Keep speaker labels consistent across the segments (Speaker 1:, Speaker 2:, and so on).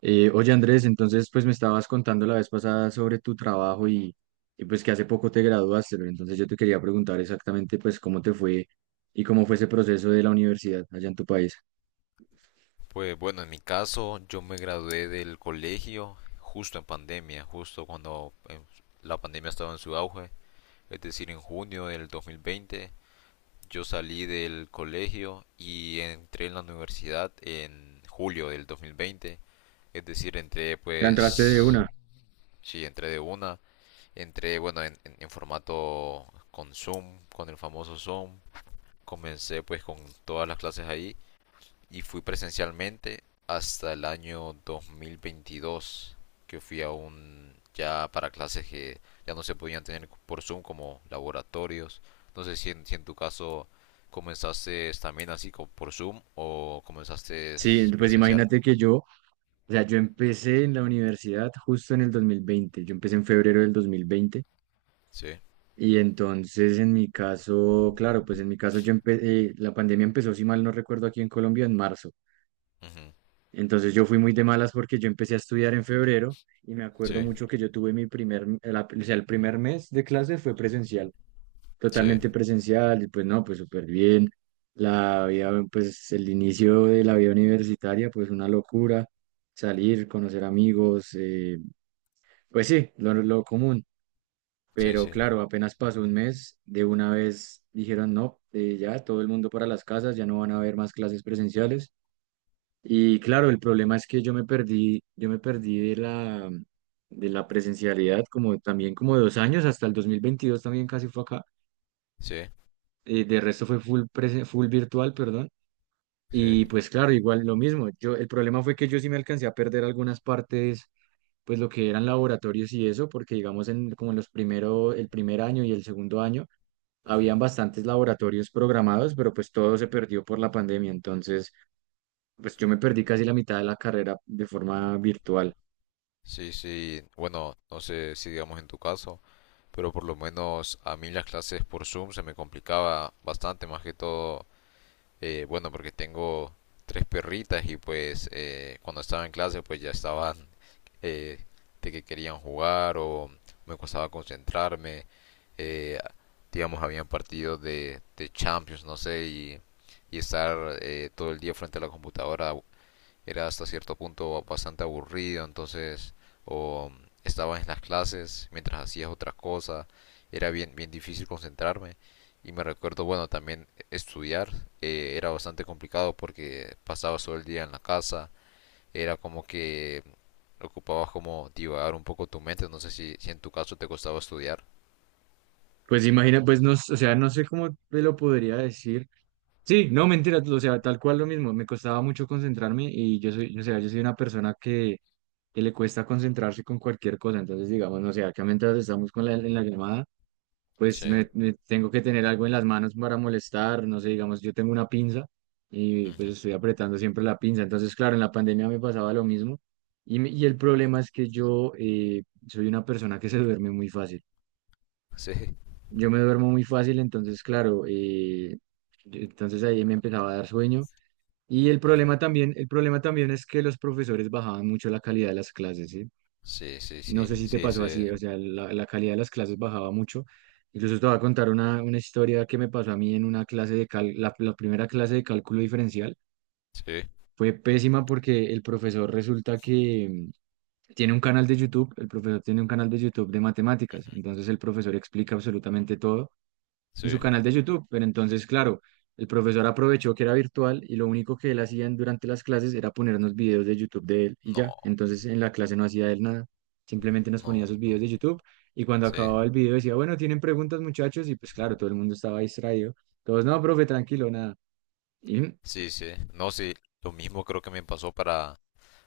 Speaker 1: Oye Andrés, entonces pues me estabas contando la vez pasada sobre tu trabajo y pues que hace poco te graduaste, pero entonces yo te quería preguntar exactamente pues cómo te fue y cómo fue ese proceso de la universidad allá en tu país.
Speaker 2: Pues bueno, en mi caso yo me gradué del colegio justo en pandemia, justo cuando la pandemia estaba en su auge, es decir, en junio del 2020 yo salí del colegio y entré en la universidad en julio del 2020, es decir, entré
Speaker 1: ¿Te entraste de
Speaker 2: pues,
Speaker 1: una?
Speaker 2: sí, entré de una, entré bueno en formato con Zoom, con el famoso Zoom, comencé pues con todas las clases ahí y fui presencialmente hasta el año 2022 que fui a un ya para clases que ya no se podían tener por Zoom como laboratorios. No sé si en tu caso comenzaste también por Zoom o comenzaste
Speaker 1: Sí, pues
Speaker 2: presencial.
Speaker 1: imagínate que o sea, yo empecé en la universidad justo en el 2020. Yo empecé en febrero del 2020
Speaker 2: Sí,
Speaker 1: y entonces en mi caso, claro, pues en mi caso la pandemia empezó, si mal no recuerdo, aquí en Colombia en marzo.
Speaker 2: ujú,
Speaker 1: Entonces yo fui muy de malas porque yo empecé a estudiar en febrero y me acuerdo
Speaker 2: sí,
Speaker 1: mucho que yo tuve mi primer, la- o sea, el primer mes de clase fue presencial,
Speaker 2: sí,
Speaker 1: totalmente presencial, y pues no, pues súper bien. La vida, pues el inicio de la vida universitaria, pues una locura, salir, conocer amigos, pues sí, lo común.
Speaker 2: sí,
Speaker 1: Pero
Speaker 2: sí,
Speaker 1: claro, apenas pasó un mes, de una vez dijeron, no, ya todo el mundo para las casas, ya no van a haber más clases presenciales. Y claro, el problema es que yo me perdí de de la presencialidad como también como dos años, hasta el 2022 también casi fue acá.
Speaker 2: sí,
Speaker 1: De resto fue full virtual, perdón.
Speaker 2: sí.
Speaker 1: Y pues claro, igual lo mismo. Yo, el problema fue que yo sí me alcancé a perder algunas partes, pues lo que eran laboratorios y eso, porque digamos en como en los primero el primer año y el segundo año,
Speaker 2: Ujú.
Speaker 1: habían bastantes laboratorios programados, pero pues todo se perdió por la pandemia. Entonces, pues yo me perdí casi la mitad de la carrera de forma virtual.
Speaker 2: Sí, sí, bueno, no sé si digamos en tu caso, pero por lo menos a mí las clases por Zoom se me complicaba bastante, más que todo. Bueno, porque tengo tres perritas y pues cuando estaba en clase pues ya estaban, eh, de que querían jugar o me costaba concentrarme. eh, digamos, habían partidos de Champions, no sé, y y estar todo el día frente a la computadora era hasta cierto punto bastante aburrido, entonces o estabas en las clases mientras hacías otras cosas, era bien difícil concentrarme. Y me recuerdo, bueno, también estudiar era bastante complicado porque pasabas todo el día en la casa, era como que ocupabas como divagar un poco tu mente. No sé si en tu caso te costaba estudiar.
Speaker 1: Pues imagina, pues no, o sea, no sé cómo te lo podría decir. Sí, no, mentira, o sea, tal cual lo mismo, me costaba mucho concentrarme y o sea, yo soy una persona que le cuesta concentrarse con cualquier cosa, entonces digamos, no sé, acá mientras estamos con en la llamada, pues
Speaker 2: Sí.
Speaker 1: me tengo que tener algo en las manos para molestar, no sé, digamos, yo tengo una pinza y
Speaker 2: Ujú.
Speaker 1: pues estoy apretando siempre la pinza, entonces claro, en la pandemia me pasaba lo mismo y el problema es que yo soy una persona que se duerme muy fácil.
Speaker 2: Sí.
Speaker 1: Yo me duermo muy fácil, entonces, claro, entonces ahí me empezaba a dar sueño.
Speaker 2: Ujú.
Speaker 1: El problema también es que los profesores bajaban mucho la calidad de las clases, ¿sí?
Speaker 2: sí, sí,
Speaker 1: No
Speaker 2: sí,
Speaker 1: sé si te
Speaker 2: sí,
Speaker 1: pasó
Speaker 2: sí,
Speaker 1: así, o sea, la calidad de las clases bajaba mucho. Incluso te voy a contar una historia que me pasó a mí en una clase de cal, la primera clase de cálculo diferencial.
Speaker 2: sí.
Speaker 1: Fue pésima porque el profesor resulta que tiene un canal de YouTube, el profesor tiene un canal de YouTube de matemáticas,
Speaker 2: Ujú.
Speaker 1: entonces el profesor explica absolutamente todo en su
Speaker 2: Sí.
Speaker 1: canal de YouTube. Pero entonces, claro, el profesor aprovechó que era virtual y lo único que él hacía durante las clases era ponernos videos de YouTube de él y ya.
Speaker 2: No,
Speaker 1: Entonces, en la clase no hacía él nada, simplemente nos ponía
Speaker 2: no,
Speaker 1: sus videos de
Speaker 2: no.
Speaker 1: YouTube y cuando
Speaker 2: Sí.
Speaker 1: acababa el video decía, bueno, ¿tienen preguntas, muchachos? Y pues claro, todo el mundo estaba distraído. Todos, no, profe, tranquilo, nada. ¿Y
Speaker 2: Sí, sí. No, sí. Lo mismo creo que me pasó para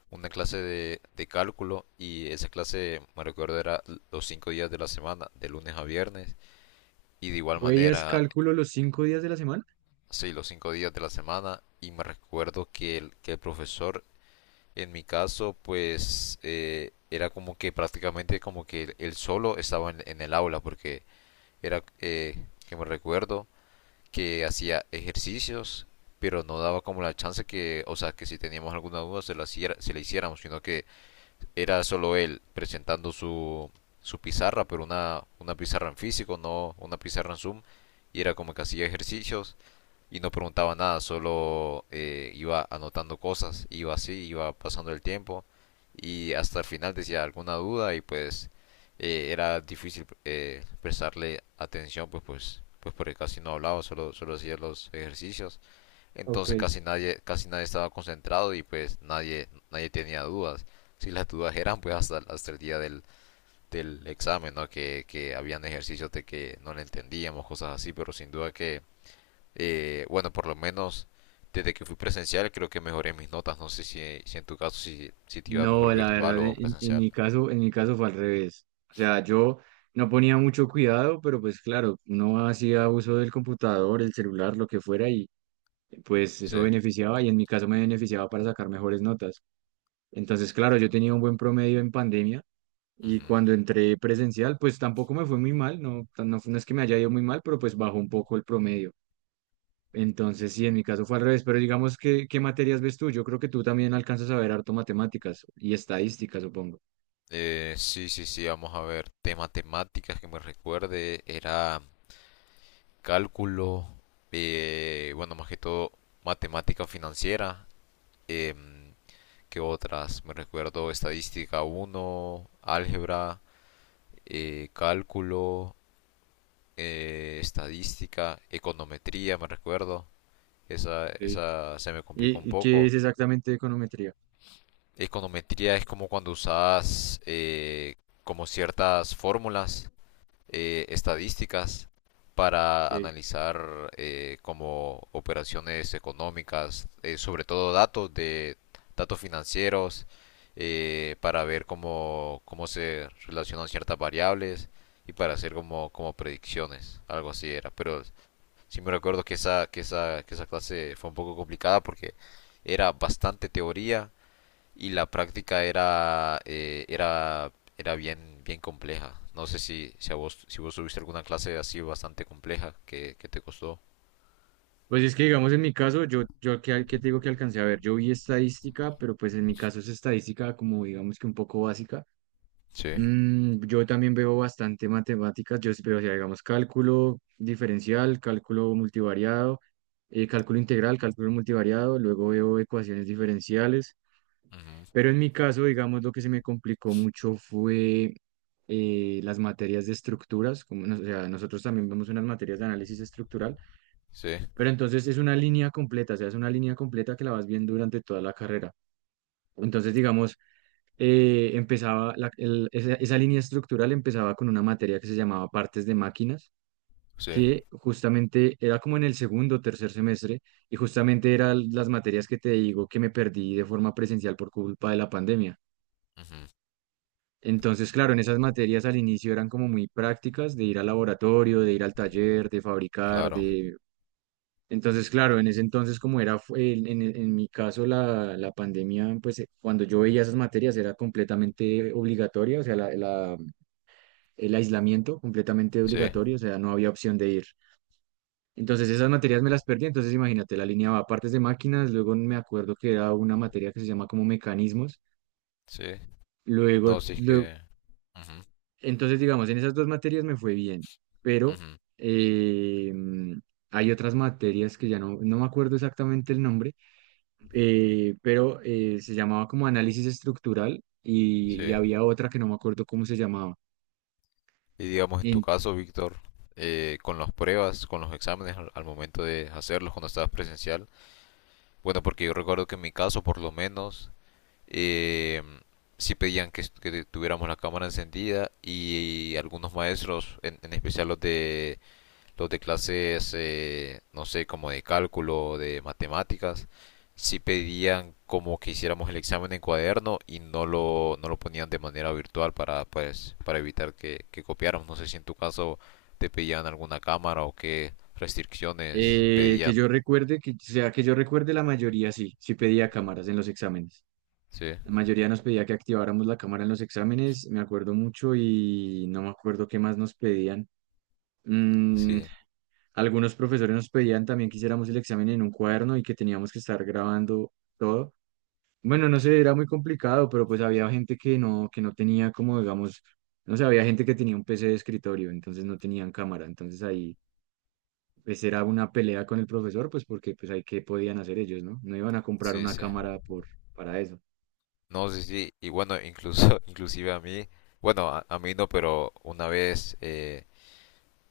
Speaker 2: una clase de cálculo, y esa clase, me recuerdo, era los cinco días de la semana, de lunes a viernes. Y de igual
Speaker 1: tú veías
Speaker 2: manera,
Speaker 1: cálculo los cinco días de la semana?
Speaker 2: sí, los cinco días de la semana. Y me recuerdo que el profesor, en mi caso, pues era como que prácticamente como que él solo estaba en el aula porque era, que me recuerdo que hacía ejercicios, pero no daba como la chance que, o sea, que si teníamos alguna duda se la hiciéramos, sino que era solo él presentando su, su pizarra, pero una pizarra en físico, no una pizarra en Zoom, y era como que hacía ejercicios y no preguntaba nada, solo iba anotando cosas, iba así, iba pasando el tiempo y hasta el final decía alguna duda, y pues era difícil prestarle atención, pues porque casi no hablaba, solo hacía los ejercicios,
Speaker 1: Ok.
Speaker 2: entonces casi nadie estaba concentrado y pues nadie tenía dudas. Si las dudas eran pues hasta el día del examen, ¿no? Que habían ejercicios de que no le entendíamos, cosas así, pero sin duda que, bueno, por lo menos desde que fui presencial creo que mejoré mis notas. No sé si en tu caso si te iba
Speaker 1: No,
Speaker 2: mejor
Speaker 1: la
Speaker 2: virtual
Speaker 1: verdad,
Speaker 2: o presencial.
Speaker 1: en mi caso fue al revés. O sea, yo no ponía mucho cuidado, pero pues claro, uno hacía uso del computador, el celular, lo que fuera, y pues eso
Speaker 2: Sí.
Speaker 1: beneficiaba, y en mi caso me beneficiaba para sacar mejores notas. Entonces, claro, yo tenía un buen promedio en pandemia, y
Speaker 2: Ujú.
Speaker 1: cuando entré presencial, pues tampoco me fue muy mal, no, no es que me haya ido muy mal, pero pues bajó un poco el promedio. Entonces, sí, en mi caso fue al revés, pero digamos ¿qué materias ves tú? Yo creo que tú también alcanzas a ver harto matemáticas y estadísticas, supongo.
Speaker 2: Sí, sí, sí, vamos a ver. De matemáticas que me recuerde era cálculo, bueno, más que todo matemática financiera. em, ¿Qué otras? Me recuerdo estadística uno, álgebra, cálculo, estadística, econometría, me recuerdo.
Speaker 1: Sí.
Speaker 2: Esa se me complicó un
Speaker 1: Y qué
Speaker 2: poco.
Speaker 1: es exactamente econometría?
Speaker 2: Econometría es como cuando usas, como ciertas fórmulas estadísticas, para
Speaker 1: Sí.
Speaker 2: analizar, como operaciones económicas, sobre todo datos de datos financieros, para ver cómo se relacionan ciertas variables y para hacer como, como predicciones, algo así era. Pero sí me recuerdo que esa clase fue un poco complicada porque era bastante teoría y la práctica era, era bien compleja. No sé si a vos, si vos tuviste alguna clase así bastante compleja que te costó.
Speaker 1: Pues es que, digamos, en mi caso, yo qué te digo que alcancé a ver? Yo vi estadística, pero pues en mi caso es estadística como, digamos, que un poco básica.
Speaker 2: Sí.
Speaker 1: Yo también veo bastante matemáticas, yo sí veo, o sea, digamos, cálculo diferencial, cálculo multivariado, cálculo integral, cálculo multivariado, luego veo ecuaciones diferenciales.
Speaker 2: Ujú.
Speaker 1: Pero en mi caso, digamos, lo que se me complicó mucho fue las materias de estructuras, como, o sea, nosotros también vemos unas materias de análisis estructural,
Speaker 2: Sí,
Speaker 1: pero entonces es una línea completa, o sea, es una línea completa que la vas viendo durante toda la carrera. Entonces, digamos, empezaba, la- el- esa línea estructural empezaba con una materia que se llamaba partes de máquinas,
Speaker 2: sí.
Speaker 1: que justamente era como en el segundo o tercer semestre, y justamente eran las materias que te digo que me perdí de forma presencial por culpa de la pandemia.
Speaker 2: Ujú.
Speaker 1: Entonces, claro, en esas materias al inicio eran como muy prácticas de ir al laboratorio, de ir al taller, de fabricar,
Speaker 2: Claro.
Speaker 1: de... Entonces, claro, en ese entonces como era, fu- en mi caso la pandemia, pues cuando yo veía esas materias era completamente obligatoria, o sea, el aislamiento completamente
Speaker 2: Sí,
Speaker 1: obligatorio, o sea, no había opción de ir. Entonces esas materias me las perdí, entonces imagínate, la alineaba partes de máquinas, luego me acuerdo que era una materia que se llama como mecanismos,
Speaker 2: sí. No, sí es
Speaker 1: luego.
Speaker 2: que... Ujú,
Speaker 1: Entonces, digamos, en esas dos materias me fue bien, pero
Speaker 2: ujú.
Speaker 1: eh, mm, hay otras materias que ya no me acuerdo exactamente el nombre, se llamaba como análisis estructural y
Speaker 2: Sí.
Speaker 1: había otra que no me acuerdo cómo se llamaba.
Speaker 2: Y digamos en tu
Speaker 1: En-
Speaker 2: caso, Víctor, con las pruebas, con los exámenes al, al momento de hacerlos cuando estabas presencial. Bueno, porque yo recuerdo que en mi caso, por lo menos, eh, sí pedían que, que tuviéramos la cámara encendida, y algunos maestros, en especial los de clases, no sé, como de cálculo, de matemáticas, sí pedían como que hiciéramos el examen en cuaderno y no no lo ponían de manera virtual para, pues, para evitar que copiáramos. No sé si en tu caso te pedían alguna cámara o qué restricciones
Speaker 1: que
Speaker 2: pedían.
Speaker 1: yo recuerde, o sea, que yo recuerde la mayoría sí pedía cámaras en los exámenes.
Speaker 2: Sí,
Speaker 1: La mayoría nos pedía que activáramos la cámara en los exámenes, me acuerdo mucho y no me acuerdo qué más nos pedían. Mm,
Speaker 2: sí,
Speaker 1: Algunos profesores nos pedían también que hiciéramos el examen en un cuaderno y que teníamos que estar grabando todo. Bueno, no sé, era muy complicado, pero pues había gente que no tenía como, digamos, no sé, había gente que tenía un PC de escritorio, entonces no tenían cámara. Entonces ahí pues era una pelea con el profesor, pues porque pues ahí qué podían hacer ellos, ¿no? No iban a comprar
Speaker 2: sí,
Speaker 1: una
Speaker 2: sí.
Speaker 1: cámara por, para eso.
Speaker 2: No, sí, sí, y bueno, incluso, inclusive a mí, bueno, a mí no, pero una vez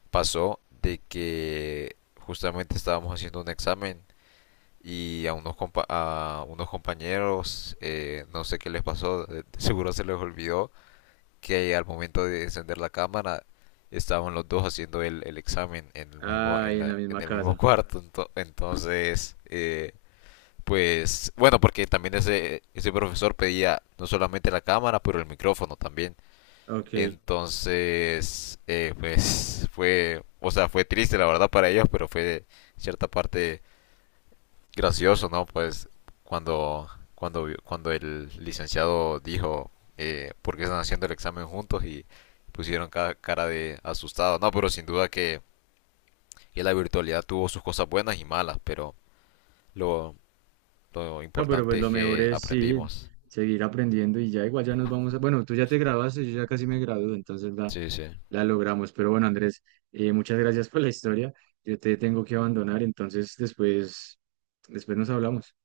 Speaker 2: pasó de que justamente estábamos haciendo un examen y a unos, a unos compañeros, no sé qué les pasó, de seguro se les olvidó que al momento de encender la cámara estaban los dos haciendo el examen en el mismo,
Speaker 1: Ay, en la
Speaker 2: en
Speaker 1: misma
Speaker 2: el mismo
Speaker 1: casa.
Speaker 2: cuarto, entonces... pues bueno, porque también ese profesor pedía no solamente la cámara, pero el micrófono también.
Speaker 1: Ok.
Speaker 2: Entonces, pues fue, o sea, fue triste la verdad para ellos, pero fue de cierta parte gracioso, ¿no? Pues cuando, cuando el licenciado dijo, ¿por qué están haciendo el examen juntos? Y pusieron cara de asustado. No, pero sin duda que la virtualidad tuvo sus cosas buenas y malas, pero lo, lo
Speaker 1: No, pero pues
Speaker 2: importante
Speaker 1: lo
Speaker 2: es
Speaker 1: mejor
Speaker 2: que
Speaker 1: es sí,
Speaker 2: aprendimos.
Speaker 1: seguir aprendiendo y ya igual ya nos vamos a... Bueno, tú ya te graduaste, yo ya casi me gradúo, entonces va.
Speaker 2: Sí, sí.
Speaker 1: La logramos, pero bueno, Andrés, muchas gracias por la historia. Yo te tengo que abandonar, entonces después nos hablamos.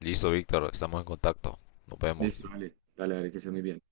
Speaker 2: Listo, Víctor, estamos en contacto. Nos vemos.
Speaker 1: Listo, vale, dale, que estés muy bien.